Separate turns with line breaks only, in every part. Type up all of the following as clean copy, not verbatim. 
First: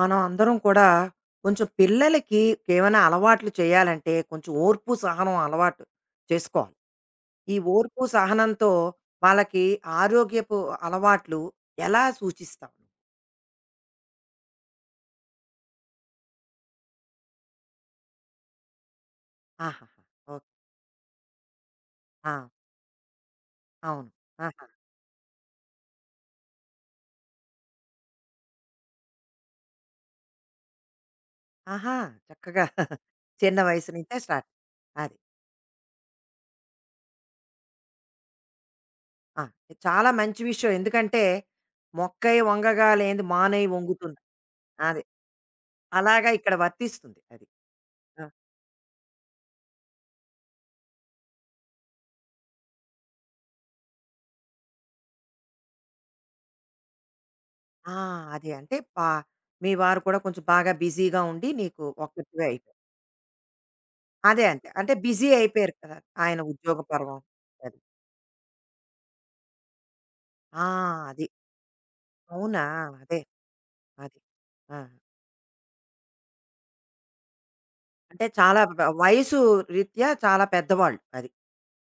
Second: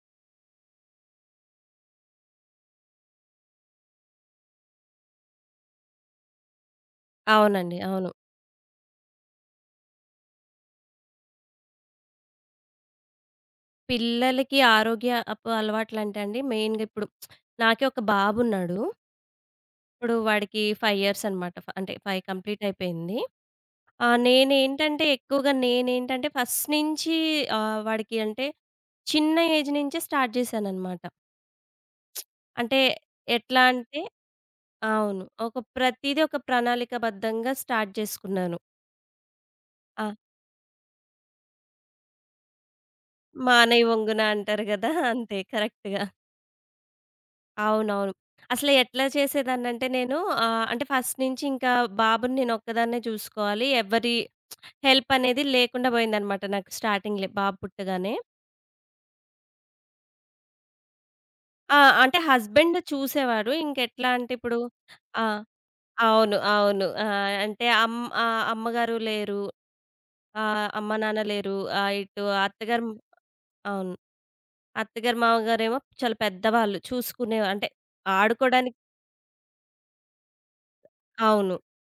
మనం అందరం కూడా కొంచెం పిల్లలకి ఏమైనా అలవాట్లు చేయాలంటే కొంచెం ఓర్పు సహనం అలవాటు చేసుకోవాలి. ఈ
అవునండి.
ఓర్పు
అవును.
సహనంతో వాళ్ళకి ఆరోగ్యపు అలవాట్లు ఎలా సూచిస్తావు?
పిల్లలకి ఆరోగ్యపు అలవాట్లంటే అండి మెయిన్‌గా ఇప్పుడు నాకే ఒక బాబున్నాడు.
ఆహాహా!
ఇప్పుడు
ఓకే.
వాడికి 5 ఇయర్స్ అనమాట. అంటే 5
ఆ!
కంప్లీట్ అయిపోయింది.
అవును. ఆహా!
నేనేంటంటే ఎక్కువగా ఫస్ట్ నుంచి వాడికి అంటే చిన్న ఏజ్ నుంచే స్టార్ట్ చేశాననమాట.
ఆహా! చక్కగా
అంటే
చిన్న
ఎట్లా
వయసు
అంటే
నుంచే స్టార్ట్. అది.
అవును. ప్రతీదీ ఒక ప్రణాళికబద్ధంగా స్టార్ట్ చేసుకున్నాను.
ఆ! ఇది చాలా
ఆ!
మంచి విషయం. ఎందుకంటే మొక్కై వంగగా లేనిది మానై
మానై
వంగుతుంది.
వంగున అంటారు గదా!
అది.
అంతే కరెక్ట్‌గా.
అలాగా ఇక్కడ వర్తిస్తుంది. అది.
అవునవును.
ఆ!
అసలు ఎట్లా చేసేదాన్నంటే నేను అంటే ఫస్ట్ నుంచి ఇంకా బాబుని నేను ఒక్కదాన్నే చూసుకోవాలి. ఎవ్వరి హెల్ప్ అనేది లేకుండా పోయిందనమాట నాకు స్టార్టింగ్‌లే బాబు
ఆ!
పుట్టగానే.
అదే. అంటే మీ వారు కూడా కొంచెం బాగా బిజీగా ఉండి
ఆ!
నీకు
అంటే
ఒక్కతివే
హస్బెండ్
అయిపోయావు.
చూసేవారు. ఇంకెట్లా అంటే
అదే
ఇప్పుడు
అంతే. అంటే
ఆ!
బిజీ అయిపోయారు కదా!
అవును.
ఆయన ఉద్యోగ
అవును.
పర్వం
అంటే
అది.
అమ్మగారు లేరు.
ఆ!
అమ్మ, నాన్న
అది.
లేరు. ఇటు
అవునా!
అత్తగారు
అదే.
అవును.
అది. ఆ!
అత్తగారు, మామగారేమో చాలా పెద్దవాళ్ళు చూసుకునేవారు. అంటే
అంటే చాలా
ఆడుకోవడానికి
వ వయసు రీత్యా చాలా పెద్దవాళ్ళు. అది.
అవును.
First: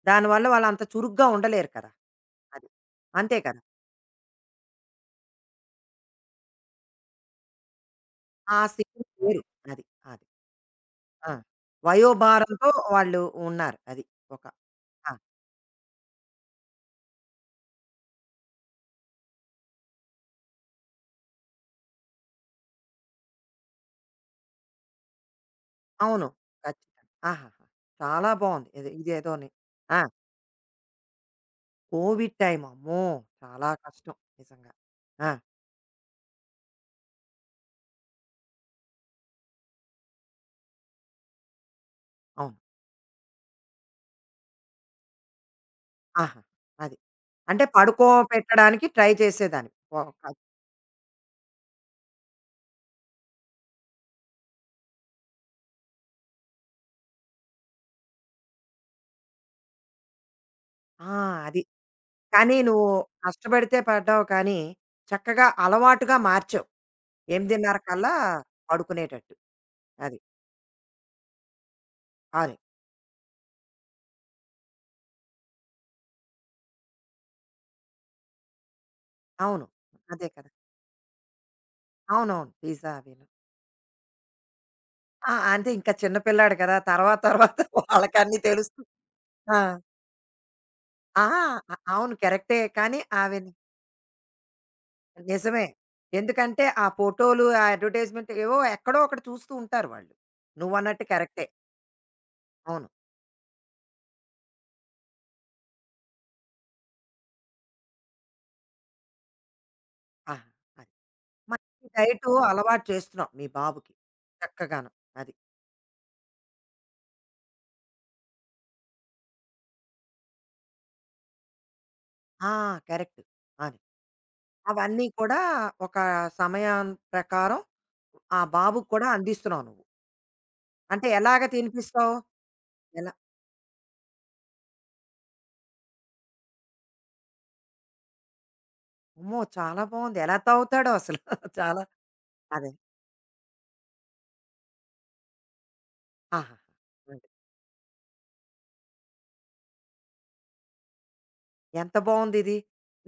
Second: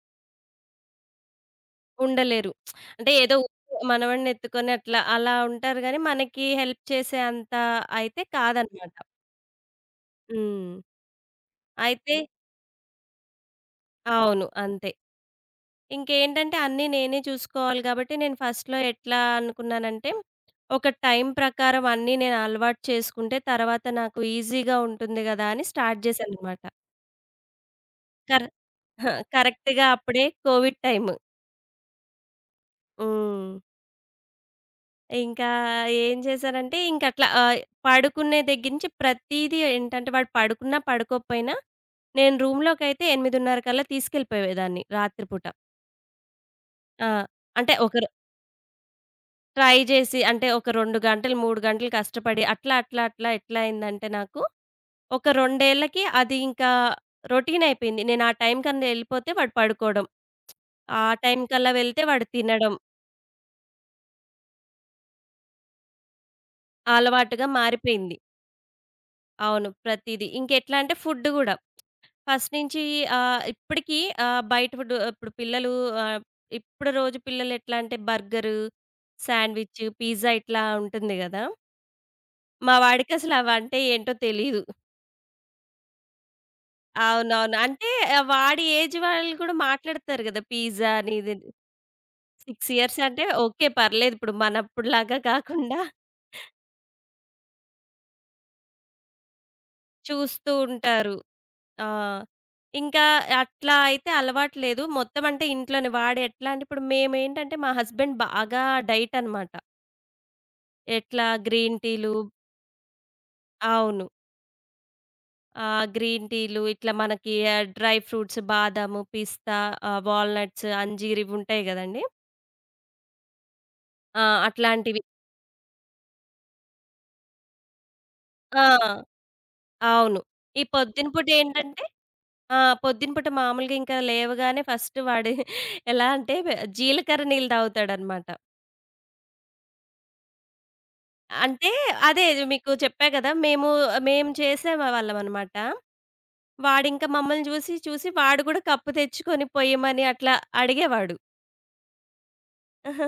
దానివల్ల వాళ్ళంత చురుగ్గా ఉండలేరు కదా!
ఉండలేరు.
అది.
అంటే ఏదో
అంతే కదా!
మనవడిని ఎత్తుకొని అట్లా, అలా ఉంటారు గానీ, మనకి హెల్ప్ చేసే అంత అయితే
ఆ
కాదనమాట.
స్థితిలో లేరు. అది. అది.
హ్మ్.
ఆ!
అయితే
వయోభారంతో వాళ్ళు ఉన్నారు. అది. ఒక
అవును. అంతే.
ఆ!
ఇంకేంటంటే అన్నీ నేనే చూసుకోవాలి గాబట్టి, నేను ఫస్ట్‌లో ఎట్లా అనుకున్నానంటే, ఒక టైం ప్రకారం అన్నీ నేను అలవాటు చేసుకుంటే, తర్వాత నాకు ఈజీగా ఉంటుంది గదా! అని స్టార్ట్
అవును.
జేశాననమాట.
ఖచ్చితంగా. ఆహాహా! చాలా
కర
బావుంది. ఇది ఇదేదోని.
కరెక్ట్‌గా
ఆ!
అప్పుడే కోవిడ్ టైము.
కోవిడ్ టైమ్ అమ్మో!
హ్మ్.
చాలా కష్టం నిజంగా. ఆ!
ఇంకా ఏం చేశారంటే, ఇంకట్లా పడుకునే దగ్గర నుంచి ప్రతీదీ ఏంటంటే, వాడు పడుకున్నా, పడుకోకపోయినా నేను
అవును.
రూమ్‌లోకైతే 8:30 కల్లా తీసుకెళ్ళిపోయేదాన్ని రాత్రిపూట.
ఆహా! అది.
ఆ!
అంటే
అంటే ఒకరు
పడుకో పెట్టడానికి ట్రై చేసేదానివి.
ట్రై జేసి
ఒక
అంటే ఒక 2 గంటలు, 3 గంటలు కష్టపడి అట్లా ఎట్లా అయిందంటే నాకు, ఒక 2 ఏళ్లకి అది ఇంకా రొటీన్ అయిపోయింది. నేను ఆ టైం కన్నా ఎళ్ళిపోతే వాడు పడుకోవడం. ఆ
ఆ!
టైం
అది.
కల్లా వెళ్తే వాడు
కానీ
తినడం.
నువ్వు కష్టపడితే పడ్డావు కానీ, చక్కగా అలవాటుగా మార్చావు.
అలవాటుగా
8:30 కల్లా
మారిపోయింది.
పడుకునేటట్టు.
అవును.
అది.
ప్రతీదీ. ఇంకెట్లా అంటే ఫుడ్ గూడా. ఫస్ట్
అది.
నుంచి ఇప్పటికి బయట ఫుడ్డు ఇప్పుడు పిల్లలు ఆహ్, ఇప్పుడు రోజు పిల్లలు ఎట్లా అంటే బర్గరు,
అవును.
శాండ్‌విచ్,
అదే
పిజ్జా
కదా!
ఇట్లా ఉంటుంది గదా!
అవునవును.
మా
పిజ్జా అవిను.
వాడికసలు అవంటే ఏంటో తెలీదు.
ఆ! అంటే ఇంకా చిన్న పిల్లాడు కదా! తర్వాత
అవునవును.
తర్వాత
అంటే
వాళ్ళకన్నీ
వాడి
తెలుస్తుంది.
ఏజ్ వాళ్ళు గూడా
ఆ!
మాట్లాడతారు గదా! పిజ్జా అని
ఆ!
ఇదని.
అవును. కరెక్టే
6
కానీ
ఇయర్స్ అంటే
ఆవిని
ఓకే. పర్లేదు. ఇప్పుడు మనప్పుడులాగా
నిజమే.
కాకుండా
ఎందుకంటే ఆ ఫోటోలు, ఆ అడ్వర్‌టైజ్‌మెంట్ ఏవో ఎక్కడో అక్కడ చూస్తూ ఉంటారు వాళ్ళు.
చూస్తూ
నువ్వన్నట్టు
ఉంటారు.
కరెక్టే.
ఆ!
అవును.
ఇంకా అట్లా అయితే అలవాటు లేదు. మొత్తం అంటే ఇంట్లోనే వాడు ఎట్లా అంటే ఇప్పుడు మేమేంటంటే మా హస్బెండ్ బాగా డైట్ అనమాట.
ఆహా! అది.
ఎట్లా గ్రీన్
మంచి
టీలు
డైటు అలవాటు చేస్తున్నావు మీ బాబుకి.
అవును.
చక్కగాను. అది.
ఆ! గ్రీన్ టీలు ఇట్లా మనకి డ్రై ఫ్రూట్స్ బాదాము, పిస్తా, వాల్‌నట్స్, అంజీర్ ఇవుంటాయి గదండీ!
ఆ! కరెక్ట్. అది.
ఆ! అట్లాంటివి.
అవన్నీ కూడా ఒక సమయం ప్రకారం ఆ బాబుకి
ఆ!
కూడా అందిస్తున్నావు నువ్వు.
అవును. ఈ
అంటే
పొద్దున పూట
ఎలాగ
ఏంటంటే
తినిపిస్తావు?
ఆ! పొద్దున
ఎలా?
పూట మామూలుగా ఇంకా లేవగానే ఫస్ట్ వాడు ఎలా అంటే జీలకర్ర నీళ్ళు తాగుతాడనమాట.
అమ్మో! చాలా బావుంది. ఎలా తాగుతాడో అసలు.
అంటే
చాలా
అదే
అదే.
మీకు చెప్పా గదా! మేము మేము చేసేవాళ్ళమనమాట.
ఆహాహా!
వాడింకా
హ్మ్.
మమ్మల్ని చూసి వాడు గూడా కప్పు తెచ్చుకొని పొయ్యమని అట్లా అడిగేవాడు.
ఎంత బావుందిది.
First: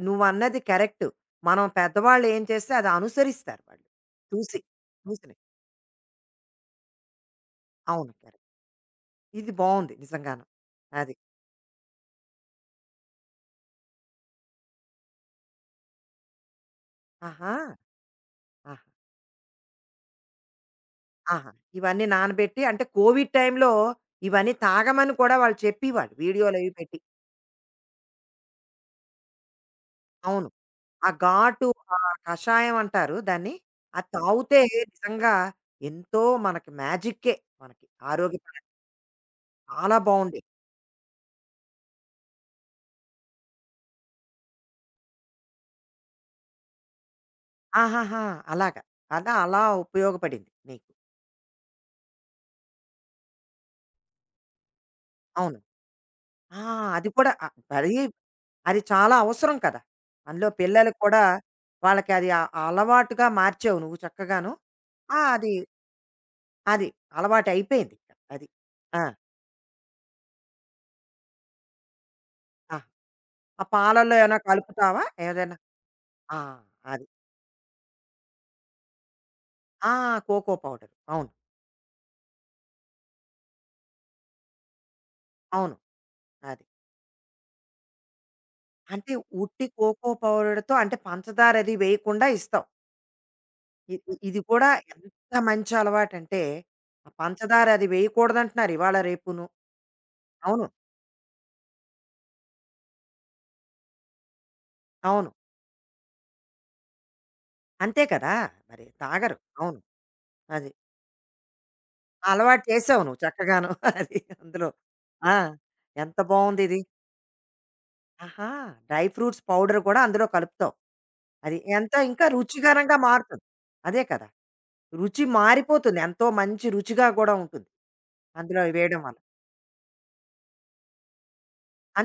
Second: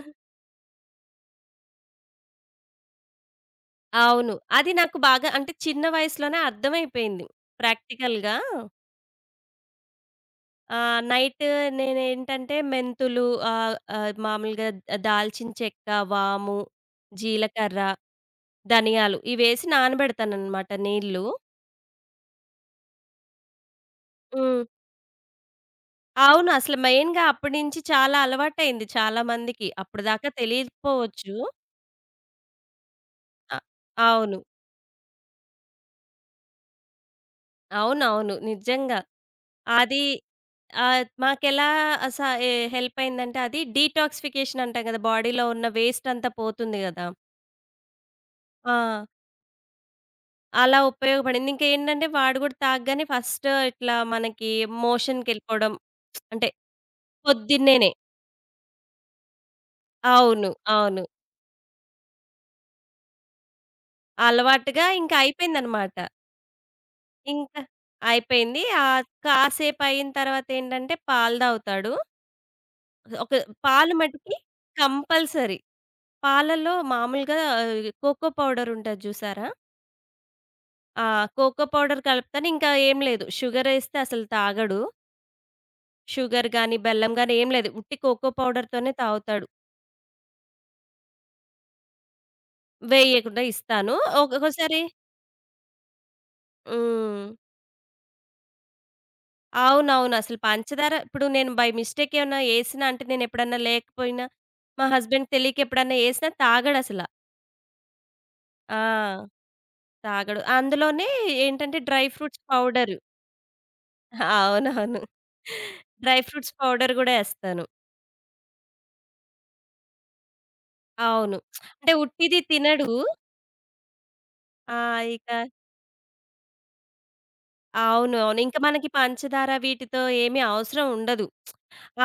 నువ్వన్నది కరెక్టు. మనం పెద్దవాళ్ళు ఏం చేస్తే అది అనుసరిస్తారు వాళ్ళు.
అవును.
చూసి.
అది నాకు బాగా
చూసినయి.
అంటే చిన్న వయసులోనే అర్థమైపోయింది.
అవును.
ప్రాక్టికల్‌గా
కరెక్ట్. ఇది బావుంది నిజంగాను. అది.
నైట్ నేనేంటంటే మెంతులు ఆహ్, ఆహ్, మామూలుగా దాల్చిన చెక్క, వాము,
ఆహా!
జీలకర్ర,
ఆహా!
ధనియాలు ఇవేసి నానబెడతాననమాట నీళ్లు.
ఆహా! ఇవన్నీ నానబెట్టి అంటే కోవిడ్ టైంలో ఇవన్నీ
హ్మ్.
తాగమని కూడా వాళ్ళు చెప్పేవాళ్ళు.
అవును.
వీడియోలవి
అసలు
పెట్టి.
మెయిన్‌గా అప్పటి నుంచి చాలా అలవాటయింది చాలా మందికి. అప్పటిదాకా
అవును. ఆ
తెలియకపోవచ్చు.
ఘాటు కషాయం అంటారు దాన్ని.
అ
అది
అవును.
తాగితే నిజంగా ఎంతో మనకి మ్యాజిక్కే మనకి.
అవునవును.
ఆరోగ్యపరంగా
నిజంగా.
చాలా
అది
బావుండేది.
ఆ! మాకెలా అస ఎ హెల్ప్ అయిందంటే అది డీటాక్సిఫికేషన్ అంటాం కదా! బాడీలో ఉన్న వేస్ట్ అంతా పోతుంది కదా!
ఆహాహా! అలాగా.
ఆ!
అలా అలా ఉపయోగపడింది
అలా
నీకు.
ఉపయోగపడింది. ఇంకేంటంటే వాడు కూడా తాగగానే ఫస్ట్ ఇట్లా మనకి
అవును.
మోషన్‌కెళ్ళిపోవడం అంటే
ఆ! అది కూడా
పొద్దున్నేనే.
మరీ అది చాలా అవసరం కదా! అందులో
అవును.
పిల్లలకి
అవును.
కూడా వాళ్ళకి అది అలవాటుగా మార్చావు నువ్వు చక్కగాను.
అలవాటుగా ఇంకా
ఆ! అది,
అయిపోయిందనమాట.
అది
ఇంకా
అలవాటయిపోయింది. అది.
అయిపోయింది.
ఆ!
కాసేపు అయిన తర్వాత ఏంటంటే పాలు తాగుతాడు.
ఆ!
ఒక
ఆ
పాలు
పాలల్లో
మటికి
ఏమైనా కలుపుతావా? ఏదైనా
కంపల్సరీ.
ఆ!
పాలల్లో
అది.
మామూలుగా కోకో పౌడర్ ఉంటది చూసారా?
ఆ! Cocoa powder.
ఆ!
అవును.
కోకో పౌడర్ కలుపుతాను. ఇంకా ఏం లేదు. షుగరేస్తే అసలు తాగడు.
అవును.
షుగర్
అది.
గాని, బెల్లం గాని ఏం లేదు. ఉట్టి కోకో పౌడర్‌తోనే
అంటే
తాగుతాడు.
ఉట్టి కోకో పౌడర్‌తో అంటే పంచదార అది వేయకుండా ఇస్తావు.
వేయకుండా
ఇ
ఇస్తాను.
ఇ- ఇది కూడా
ఒక్కొక్కసారి
ఎంత మంచి అలవాటంటే, ఆ
హ్మ్.
పంచదార అది వేయకూడదంటున్నారు ఇవాళ రేపును.
అవునవును. అసలు
అవును.
పంచదార ఇప్పుడు నేను బై మిస్టేక్ ఏమన్నా ఏసినా అంటే నేనెప్పుడన్నా లేకపోయినా, మా
అవును.
హస్బెండ్‌కి తెలియక ఎప్పుడన్నా ఏసినా తాగడసల.
అంతే కదా!
ఆ!
మరి తాగరు. అవును.
తాగడు.
అది.
అందులోనే ఏంటంటే డ్రై ఫ్రూట్స్
అలవాటు
పౌడరు.
చేసావు నువ్వు చక్కగాను. అది అందులో.
అవునవును.
ఆ! ఎంత
డ్రై ఫ్రూట్స్
బావుందిది.
పౌడర్ గూడా ఏస్తాను.
ఆహా! డ్రై ఫ్రూట్స్ పౌడర్ కూడా అందులో కలుపుతావు.
అవును.
అది. ఎంత
అంటే
ఇంకా
ఉట్టిది తినడు.
రుచికరంగా మారుతుంది. అదే కదా!
ఆ!
రుచి
ఇక
మారిపోతుంది. ఎంతో మంచి రుచిగా కూడా ఉంటుంది.
అవును. అవును. ఇంక
అందులో
మనకి
వేయడం వల్ల.
పంచదార వీటితో ఏమి అవసరం ఉండదు.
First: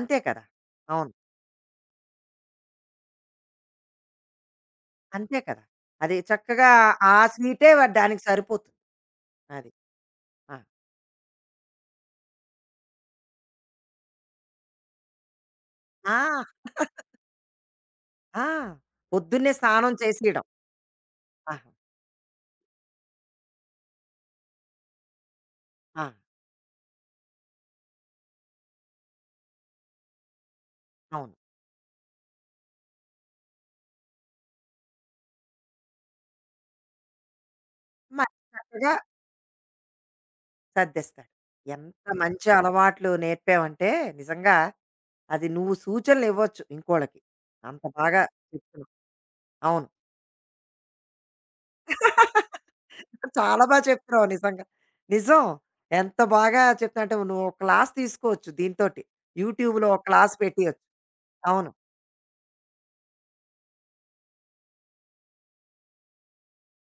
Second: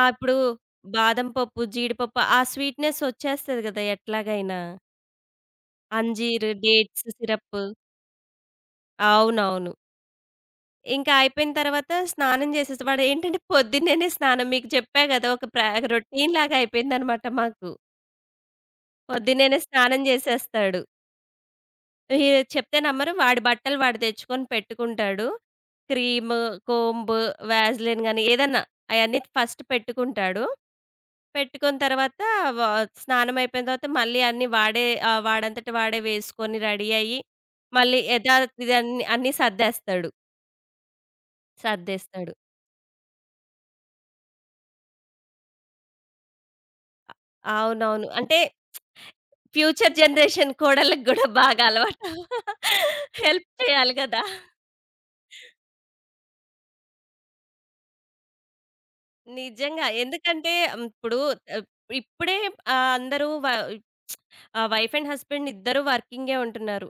ఆ! ఇప్పుడు
కదా! అవును.
బాదం పప్పు, జీడిపప్పు ఆ స్వీట్‌నెస్ వచ్చేస్తది గదా! ఎట్లాగైనా.
అంతే కదా! అది
అంజీరు,
చక్కగా
డేట్స్
ఆ
సిరప్పు.
స్వీటే వ దానికి సరిపోతుంది. అది.
అవునవును.
ఆ!
ఇంకా అయిపోయిన తర్వాత స్నానం చేసేసి వాడేంటంటే పొద్దున్నేనే స్నానం మీకు చెప్పా గదా! ఒక ప్రా
ఆ!
రొటీన్‌లాగా అయిపోయిందనమాట మాకు.
ఆ! పొద్దున్నే
పొద్దున్నేనే
స్నానం
స్నానం
చేసేయడం.
జేసేస్తాడు.
ఆహా!
మీరు చెప్తే నమ్మరు. వాడి బట్టలు వాడు తెచ్చుకొని పెట్టుకుంటాడు.
ఆ!
క్రీమ్, కోంబ్, వాజెలిన్ గాని ఏదన్నా అయన్నీ ఫస్ట్ పెట్టుకుంటాడు.
అవును.
పెట్టుకున్న తర్వాత వ స్నానం అయిపోయిన తర్వాత మళ్ళీ అన్నీ వాడే వాడంతట వాడే వేసుకొని రెడీ అయ్యి, మళ్ళీ
మరి
యథాతిథి
చక్కగా
అన్నీ సర్దేస్తాడు.
సర్దేస్తాడు. ఎంత
సర్దేస్తాడు.
మంచి అలవాట్లు నేర్పావంటే నిజంగా అది నువ్వు సూచనలు ఇవ్వచ్చు ఇంకోళ్ళకి. అంత
అవునవును.
బాగా
అంటే
చెప్తున్నావు. అవును.
ఫ్యూచర్ జనరేషన్ కోడళ్ళకి గూడా బాగా అలవాటు. హెల్ప్
చాలా బా
చేయాలి గదా!
చెప్తున్నావు నిజంగా. నిజం. ఎంత బాగా చెప్తున్నావు అంటే నువ్వు ఒక క్లాస్ తీసుకోవచ్చు దీనితోటి. యూట్యూబ్‌లో
నిజంగా.
ఒక క్లాస్
ఎందుకంటే
పెట్టియొచ్చు.
ఇప్పుడు ఆహ్,
అవును.
ఇప్పుడే అందరూ వ వైఫ్ అండ్ హస్బెండ్ ఇద్దరూ వర్కింగే ఉంటున్నారు.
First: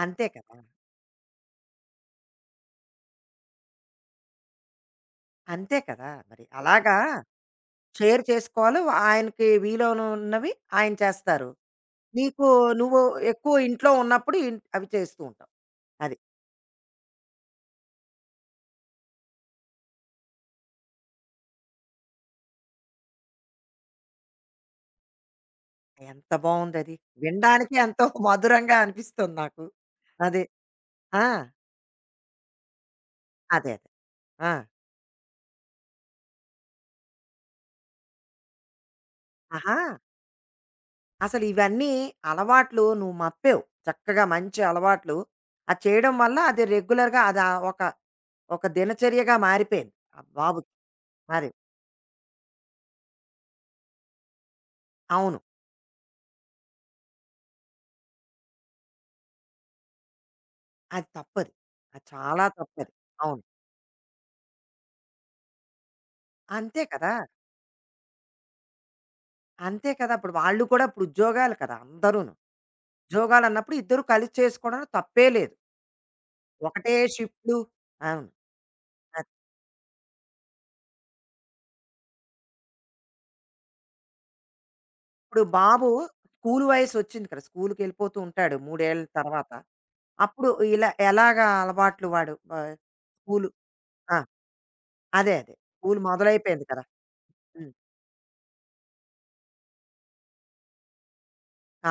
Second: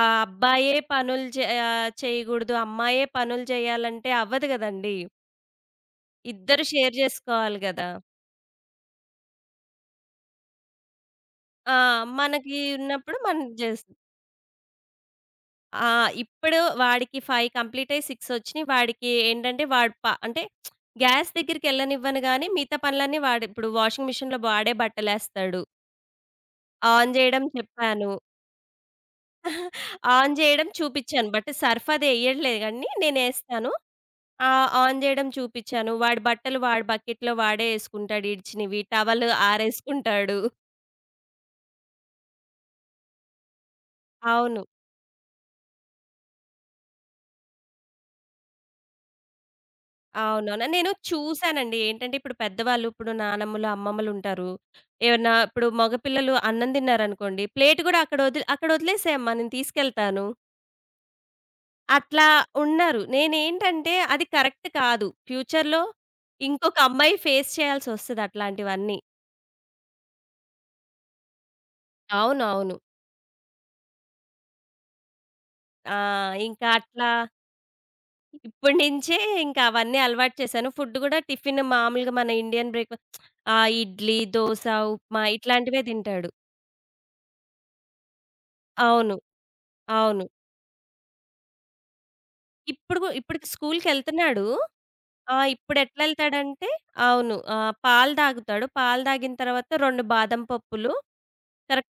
ఆ
అంతే కదా!
అబ్బాయే పనులు చే చేయగూడదు, అమ్మాయే పనులు చేయాలంటే అవ్వదు గదండీ!
అంతే కదా! మరి
ఇద్దరు షేర్
అలాగా
జేసుకోవాలి గదా!
షేర్ చేసుకోవాలి. ఆయనకి వీలును ఉన్నవి ఆయన చేస్తారు.
ఆ!
నీకు
మనకి
నువ్వు
ఉన్నప్పుడు మనం
ఎక్కువ
జేస్
ఇంట్లో ఉన్నప్పుడు ఇన్ అవి చేస్తూ ఉంటావు.
ఆ!
అది.
ఇప్పుడు వాడికి 5 కంప్లీట్ అయ్యి 6 వచ్చినియి. వాడికి ఏంటంటే వాడు ప అంటే గ్యాస్ దగ్గరికెళ్ళనివ్వను గానీ మిగతా పనులన్నీ వాడు ఇప్పుడు వాషింగ్ మిషన్‌లో వాడే బట్టలేస్తాడు.
ఎంత బావుందది.
ఆన్ జేయడం
వినడానికి ఎంతో
చెప్పాను.
మధురంగా అనిపిస్తుంది నాకు.
ఆన్
అదే.
జేయడం
ఆ!
చూపిచ్చాను. బట్ సర్ఫ్ అది ఎయ్యట్లేదు గానీ నేనేస్తాను.
అదే. అదే.
ఆ!
ఆ!
ఆన్ జేయడం చూపిచ్చాను. వాడి బకెట్‌లో వాడే యేసుకుంటాడు ఇడిచినవి. టవలు
ఆహా!
ఆరేసుకుంటాడు.
అసలు ఇవన్నీ అలవాట్లు నువ్వు మప్పావు. చక్కగా మంచి
అవును.
అలవాట్లు. అది చేయడం వల్ల అది రెగ్యులర్‌గా అది ఒక, ఒక దినచర్యగా మారిపోయింది. ఆ
అవునవును.
బాబుకి.
నేను
మరి.
చూసానండి. ఏంటంటే ఇప్పుడు పెద్దవాళ్ళు ఇప్పుడు నానమ్మలు, అమ్మమ్మలుంటారు. ఏమన్నా
అవును.
ఇప్పుడు మగ పిల్లలు అన్నం తిన్నారనుకోండి, ప్లేట్ గూడా అక్కడ వదిలేసేయమ్మా నేను తీసుకెళ్తాను.
అది తప్పది. అది
అట్లా
చాలా తప్పది.
ఉన్నారు.
అవును.
నేనేంటంటే అది కరెక్ట్ కాదు. ఫ్యూచర్‌లో ఇంకొక
అంతే కదా!
అమ్మాయి ఫేస్ చేయాల్సొస్తది అట్లాంటివన్నీ.
అంతే కదా! ఇప్పుడు వాళ్ళు కూడా ఇప్పుడు ఉద్యోగాలు కదా! అందరూను.
అవునవును.
ఉద్యోగాలన్నప్పుడు ఇద్దరు కలిసి చేసుకోవడంలో తప్పే లేదు.
ఆ! ఇంకా
ఒకటే
అట్లా
షిఫ్ట్లు. అవును.
ఇప్పటి నించే
అది.
ఇంకా అవన్నీ అలవాటు చేశాను. ఫుడ్ గూడా టిఫిన్ మామూలుగా మన ఇండియన్ ఆ! ఇడ్లీ, దోస, ఉప్మా
ఇప్పుడు
ఇట్లాంటివే
బాబు
తింటాడు.
స్కూలు వయసొచ్చింది కదా! స్కూలుకెళ్ళిపోతూ ఉంటాడు 3 ఏళ్ల
అవును.
తర్వాత.
అవును.
అప్పుడు ఇలా ఎలాగా అలవాట్లు వాడు?
ఇప్పుడు గు ఇప్పటికి
స్కూలు ఆ!
స్కూల్‌కెళ్తున్నాడు.
అదే.
ఆ!
అదే. స్కూలు
ఇప్పుడెట్లా
మొదలైపోయింది
ఎళ్తాడంటే
కదా!
అవును. ఆ!
హ్మ్.
పాలు తాగుతాడు. పాలు తాగిన తర్వాత 2 బాదం పప్పులు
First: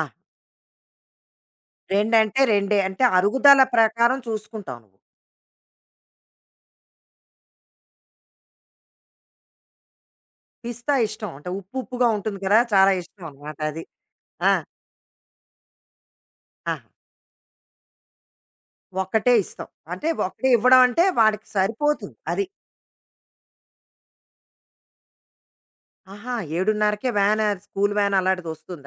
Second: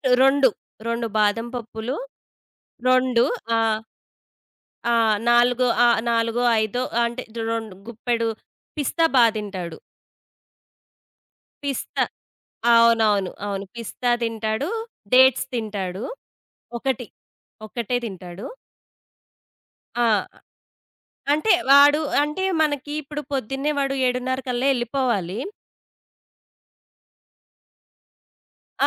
ఆ!
2, 2 బాదం పప్పులు
2 అంటే 2 అంటే
2 ఆ!
అరుగుదల ప్రకారం చూసుకుంటావు
ఆ!
నువ్వు.
4 ఆ! 4 ఐదో అంటే 2 గుప్పెడు పిస్తా బా తింటాడు.
పిస్తా ఇష్టం. అంటే ఉప్పు
పిస్తా
ఉప్పుగా ఉంటుంది కదా! చాలా ఇష్టం
అవునవును.
అనమాట
అవును.
అది.
పిస్తా
ఆ!
తింటాడు. డేట్స్ తింటాడు.
ఆహా!
ఒకటి. ఒకటే తింటాడు.
ఒక్కటే ఇస్తావు.
ఆ!
అంటే ఒకటే ఇవ్వడం అంటే వాడికి సరిపోతుంది.
అంటే
అది.
మనకి ఇప్పుడు పొద్దున్నే వాడు 7:30 కల్లా ఎళ్ళిపోవాలి.
ఆహా! 7:30కే వ్యాన్ స్కూలు వ్యాన్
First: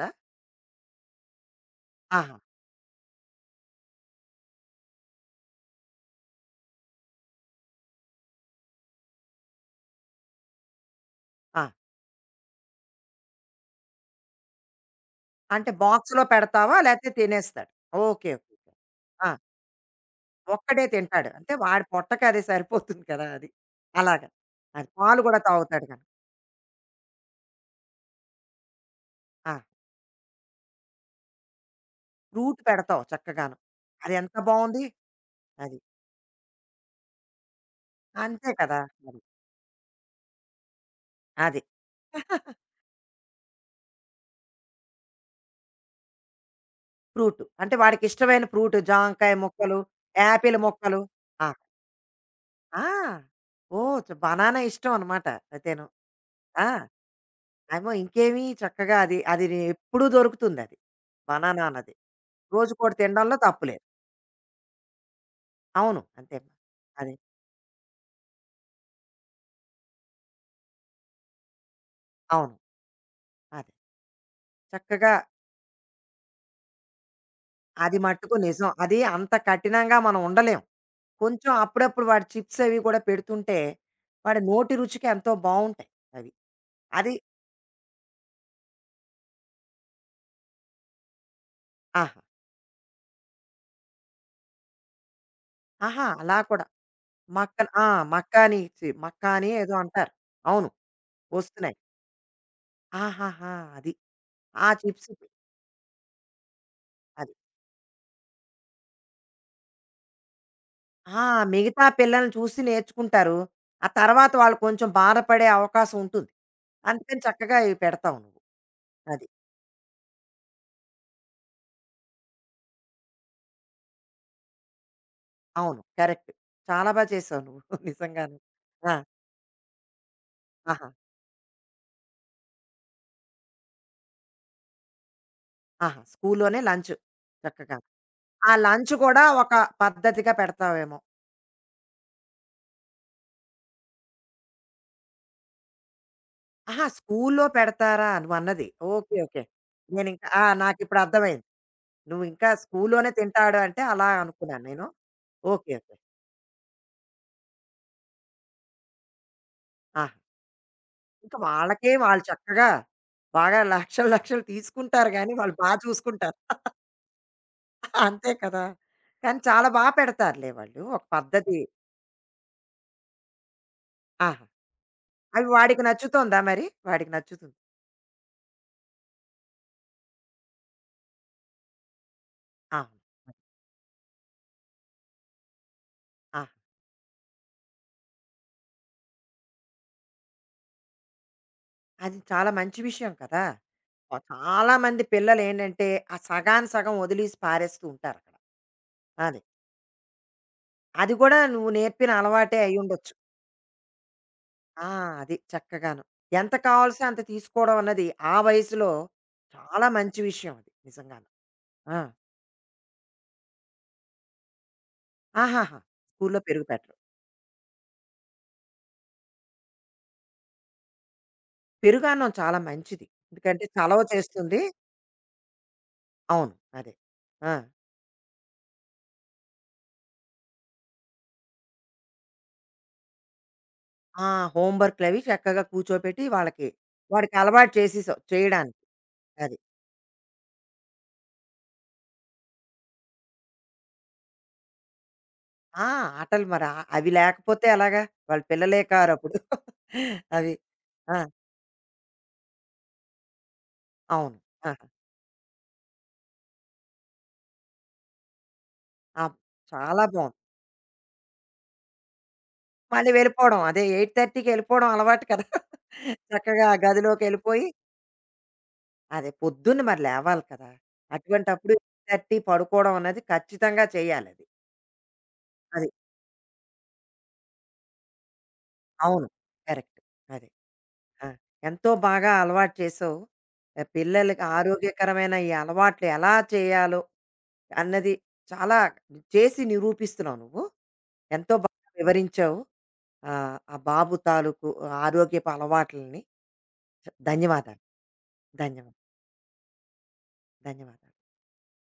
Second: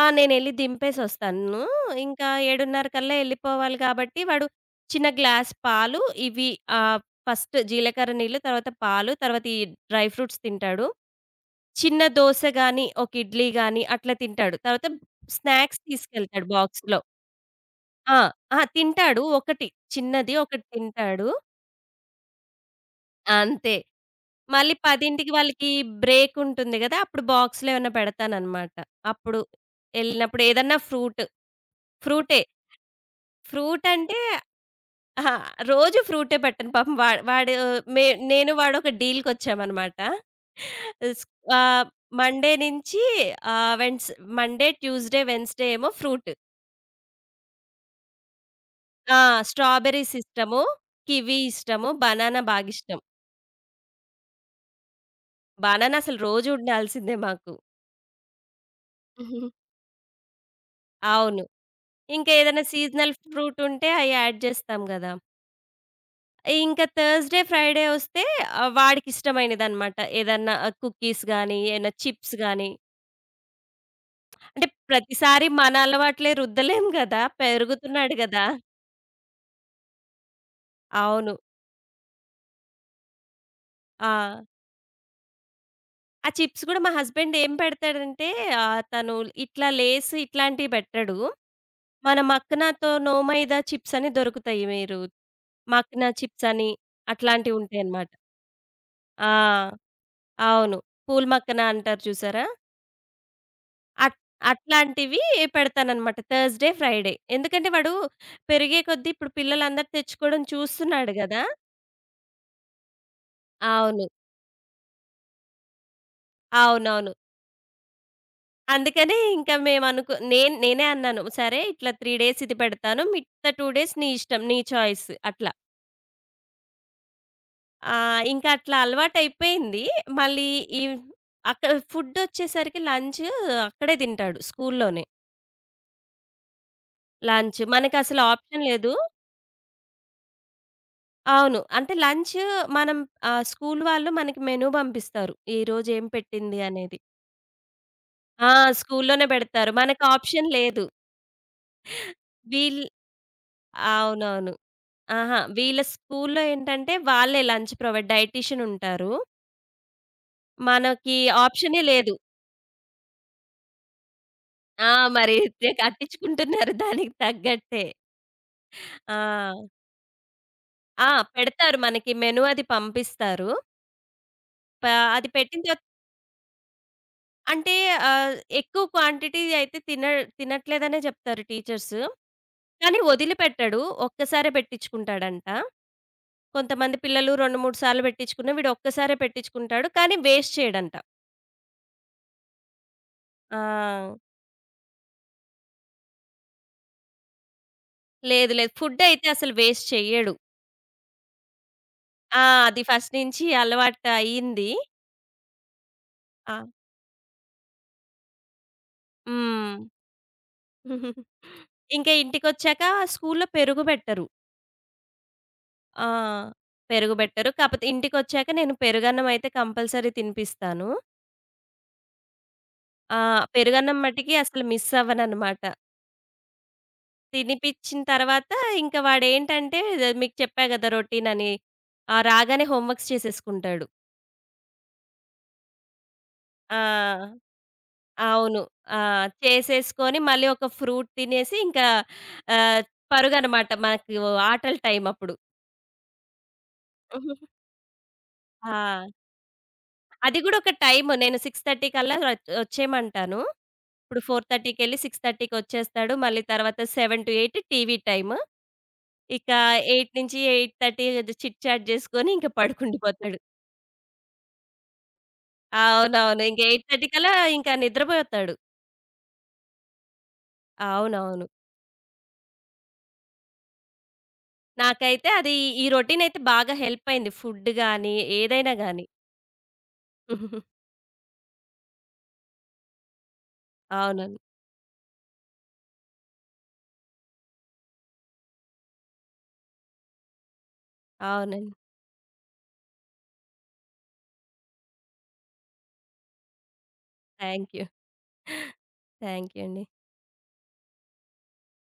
ఆ! నేనెళ్లి దింపేసొస్తాను. ఇంకా
ఆహా!
7:30 కల్లా ఎళ్ళిపోవాలి కాబట్టి వాడు చిన్న గ్లాస్ పాలు ఇవి ఆహ్, ఫస్ట్ జీలకర్ర నీళ్లు, తర్వాత పాలు, తర్వాత ఈ డ్రై ఫ్రూట్స్ తింటాడు.
ఆ!
చిన్న దోస గాని, ఒక ఇడ్లీ గాని అట్లా తింటాడు. తర్వాత
అంటే
స్నాక్స్
బాక్స్‌లో
తీసుకెళ్తాడు
పెడతావా?
బాక్స్‌లో.
లేతే తినేస్తాడు.
ఆ!
ఓకే. ఓకే.
అహా!
ఓకే.
తింటాడు.
ఆ!
ఒకటి. చిన్నది ఒకటి
ఒక్కడే
తింటాడు.
తింటాడు. అంటే వాడి పొట్టకి అది సరిపోతుంది కదా! అది.
అంతే.
అలాగా.
మళ్ళీ
అది. పాలు
10కి
కూడా
వాళ్ళకి
తాగుతాడు గనుక.
బ్రేక్ ఉంటుంది గదా! అప్పుడు బాక్స్‌లో ఏమన్నా పెడతాననమాట. అప్పుడు
ఆ!
ఎళ్ళినప్పుడు ఏదన్నా ఫ్రూట్. ఫ్రూటే.
ఫ్రూట్ పెడతావు చక్కగాను.
ఫ్రూట్ అంటే
అదెంత బావుంది.
అహా!
అది.
రోజు ఫ్రూటే పెట్టను. పాపం వాడు మే
అంతే
నేను వాడు
కదా!
ఒక
మరి.
డీల్‌కొచ్చామనమాట. స్
అది.
ఆహ్, మండే నుంచి ఆహ్, వెన్స్ మండే, ట్యూస్‌డే, వెన్స్‌డే ఏమో ఫ్రూట్.
ఫ్రూట్. అంటే వాడికిష్టమైన ఫ్రూట్
ఆ!
జాంకాయ ముక్కలు,
స్ట్రాబెర్రీస్
యాపిల్
ఇష్టము.
ముక్కలు.
కివి
ఆ!
ఇష్టము. బనానా
ఆ!
బాగిష్టం.
ఓహ్! బనానా ఇష్టం అన్నమాట అయితేను.
బనానా అసలు రోజు
ఆ!
ఉండాల్సిందే మాకు.
ఏమో ఇంకేమి చక్కగా అది అది ఎప్పుడూ దొరుకుతుందది.
అవును.
బనానా అన్నది.
ఇంకా ఏదైనా
రోజుకోటి
సీజనల్
తినడంలో
ఫ్రూట్
తప్పులేదు.
ఉంటే అయి యాడ్ చేస్తాం గదా!
అవును. అంతే.
ఇంకా
అదే.
థర్స్‌డే, ఫ్రైడే వస్తే వాడికిష్టమైనదనమాట. ఏదన్నా కుకీస్ గానీ, ఏదైనా చిప్స్
అవును.
గానీ,
అదే.
అంటే
చక్కగా
ప్రతిసారి మన అలవాట్లే రుద్దలేం గదా!
అది
పెరుగుతున్నాడు
మట్టుకు
గదా!
నిజం. అది అంత కఠినంగా మనం ఉండలేం.
అవును.
కొంచెం అప్పుడప్పుడు వాడు చిప్స్ అవి కూడా పెడుతుంటే, వాడి
ఆ!
నోటి రుచికి ఎంతో బావుంటాయి
ఆ
అవి.
చిప్స్ గూడా మా
అది
హస్బెండ్ ఏం పెడతాడంటే తను ఇట్లా లేస్ ఇట్లాంటివి పెట్టడు. మన
ఆహా!
మక్కనతో నో మైదా చిప్స్ అని దొరుకుతాయి మీరు
ఆహా!
మక్నా
అలా
చిప్స్
కూడా.
అని
మక్కన్ ఆ!
అట్లాంటివుంటాయనమాట.
మక్కా అని
ఆ!
ఏదో అంటారు. అవును.
అవును. పూల్ మక్కన
వస్తున్నాయి.
అంటారు చూసారా?
ఆహాహా! అది.
అట్
ఆ చిప్స్
అట్లాంటివి
అది.
పెడతాననమాట థర్స్‌డే, ఫ్రైడే. ఎందుకంటే వాడు పెరిగే కొద్దీ ఇప్పుడు పిల్లలందరూ తెచ్చుకోవడం చూస్తున్నాడు
ఆ!
గదా!
మిగతా పిల్లల్ని చూసి నేర్చుకుంటారు. ఆ
అవును.
తర్వాత వాళ్ళు కొంచెం బాధపడే అవకాశం ఉంటుంది.
అవునవును.
అందుకని చక్కగా ఇవి పెడతావు నువ్వు.
అందుకనే
అది.
ఇంకా మేమనుకు నేను నేనే అన్నాను. సరే ఇట్లా 3 డేస్ ఇది పెడతాను. మిగతా 2 డేస్ నీ ఇష్టం. నీ చాయిస్ అట్లా.
అవును. కరెక్ట్. చాలా బా చేసావు నువ్వు. నిజంగాను.
ఇంకా అట్లా
ఆ!
అలవాటయిపోయింది. మళ్ళీ ఈ
ఆహా!
అక్కడ ఫుడొచ్చేసరికి లంచ్ అక్కడే తింటాడు స్కూల్లోనే.
ఆహా! స్కూల్లోనే లంచ్.
లంచ్.
చక్కగా.
మనకసలు
ఆ
ఆప్షన్ లేదు.
లంచ్ కూడా ఒక పద్ధతిగా పెడతావేమో.
అవును. అంటే లంచ్ మనం స్కూల్ వాళ్ళు మనకి మెనూ పంపిస్తారు. ఈరోజు ఏం పెట్టింది
ఆహా!
అనేది.
స్కూల్‌లో పెడతారా
ఆ!
నువ్వన్నది. ఓకే.
స్కూల్లోనే
ఓకే.
పెడతారు. మనకు
నేనింకా ఆ!
ఆప్షన్ లేదు.
నాకిప్పుడు అర్థమైంది. నువ్వింకా
వీళ్
స్కూల్‌లోనే తింటాడు అంటే అలా
అవునవును.
అనుకున్నాను నేను.
అహా!
ఓకే.
వీళ్ళ
ఓకే.
స్కూల్‌లో ఏంటంటే వాళ్ళే లంచ్ ప్రొవైడ్ డైటీషియన్ ఉంటారు.
ఆహా!
మనకి
ఇంక
ఆప్షనే
వాళ్ళకే
లేదు.
వాళ్ళు చక్కగా బాగా లక్షలు, లక్షలు
ఆ!
తీసుకుంటారు గానీ,
మరి
వాళ్ళు బా చూసుకుంటారు.
కట్టించుకుంటున్నారు దానికి తగ్గట్టే.
అంతే కదా! కానీ
ఆ!
చాలా బా పెడతారులే వాళ్ళు. ఒక
ఆ!
పద్ధతి.
పెడతారు మనకి మెనూ అది పంపిస్తారు.
ఆహా!
ప అది
అవి
పెట్టిన తర్వాత
వాడికి నచ్చుతోందా మరి? వాడికి నచ్చుతుంది.
అంటే ఆహ్, ఎక్కువ క్వాంటిటీ అయితే తిన తినట్లేదనే చెప్తారు టీచర్స్. కానీ
అవును.
వదిలిపెట్టడు. ఒక్కసారే పెట్టించుకుంటాడంట.
ఆ!
కొంతమంది పిల్లలు 2, 3 సార్లు పెట్టించుకున్న వీడు ఒక్కసారే పెట్టించుకుంటాడు. కానీ వేస్ట్ చేయడంట.
అది చాలా మంచి విషయం కదా!
ఆ!
ఆ! చాలా మంది పిల్లలేంటంటే, ఆ సగానికి సగం వదిలేసి పారేస్తూ ఉంటారక్కడ.
లేదు లేదు. ఫుడ్ అయితే
అది.
అసలు వేస్ట్ చెయ్యడు.
అది గూడా నువ్వు నేర్పిన
ఆ!
అలవాటే
అది
అయ్యుండొచ్చు.
ఫస్ట్ నుంచి అలవాటు అయింది.
ఆ! అది చక్కగాను. ఎంత
ఆ!
కావాల్సో అంత తీసుకోవడం అన్నది ఆ వయసులో
హ్మ్.
చాలా మంచి విషయం అది నిజంగా. ఆ!
ఇంకా ఇంటికొచ్చాక స్కూల్‌లో పెరుగు పెట్టరు.
ఆహాహా!
ఆ!
స్కూల్లో పెరుగు పెట్టరు.
పెరుగు పెట్టరు. కాపోతే ఇంటికొచ్చాక నేను పెరుగన్నం అయితే కంపల్సరీ తినిపిస్తాను.
పెరుగన్నం చాలా మంచిది.
ఆ!
ఎందుకంటే
పెరుగన్నం
చలవ
మటికి
చేస్తుంది.
అసలు మిస్ అవ్వననమాట.
అవును. అదే. ఆ!
తినిపిచ్చిన తర్వాత ఇంక వాడేంటంటే మీకు చెప్పా గదా! రొటీనని. ఆ! రాగానే హోంవర్క్స్ చేసేసుకుంటాడు.
ఆ! హోమ్ వర్క్‌లవి చక్కగా కూర్చోపెట్టి వాళ్ళకి, వాడికి
ఆ!
అలవాటు చేసేసావు
అవును.
చేయడానికి.
ఆ!
అది.
చేసేసుకొని మళ్ళీ ఒక ఫ్రూట్ తినేసి ఇంకా ఆహ్, పరుగనమాట మాకు ఆటల టైమప్పుడు.
ఆ! ఆటలు మరి అవి లేకపోతే ఎలాగా? వాళ్ళు
ఆ!
పిల్లలే కారప్పుడు.
అది
అవి.
గూడా ఒక టైము.
ఆ!
నేను 6:30 కల్లా వచ్చేయమంటాను. ఇప్పుడు
అవును. ఆహా!
4:30కెళ్ళి 6:30కి వచ్చేస్తాడు. మళ్ళీ తర్వాత 7-8 టీవీ టైమ్.
అప్
ఇక
చాలా బావుంది.
8-8:30 ఏదో చిట్ చాట్ చేసుకొని ఇంక
మళ్ళీ
పడుకుండిపోతాడు.
వెళ్ళిపోవడం. అదే 8:30కి వెళ్ళిపోవడం అలవాటు కదా!
అవునవును. ఇంక
చక్కగా ఆ
8:30 కల్లా
గదిలోకెళ్ళిపోయి
ఇంకా నిద్రపోతాడు.
అదే పొద్దున్న మరి లేవాలి కదా!
అవునవును.
అటువంటప్పుడు 8:30 పడుకోవడం అన్నది ఖచ్చితంగా చేయాలి అది.
నాకైతే అది ఈ
అది.
రొటీన్ అయితే బాగా హెల్ప్ అయింది. ఫుడ్ గాని, ఏదైనా గాని.
అవును. కరెక్ట్. అదే. ఆ! ఎంతో బాగా అలవాటు చేసావు.
అవునండి.
పిల్లలకి ఆరోగ్యకరమైన ఈ అలవాట్లు ఎలా చేయాలో అన్నది చాలా చేసి నిరూపిస్తున్నావు నువ్వు. ఎంతో
అవునండి.
బాగా వివరించావు. ఆ బాబు తాలూకు ఆరోగ్యపు అలవాట్లని.
థాంక్
ధన్యవాదాలు.
యూ.
ధన్యవాదాలు.
థాంక్ యూ అండి.
ధన్యవాదాలు.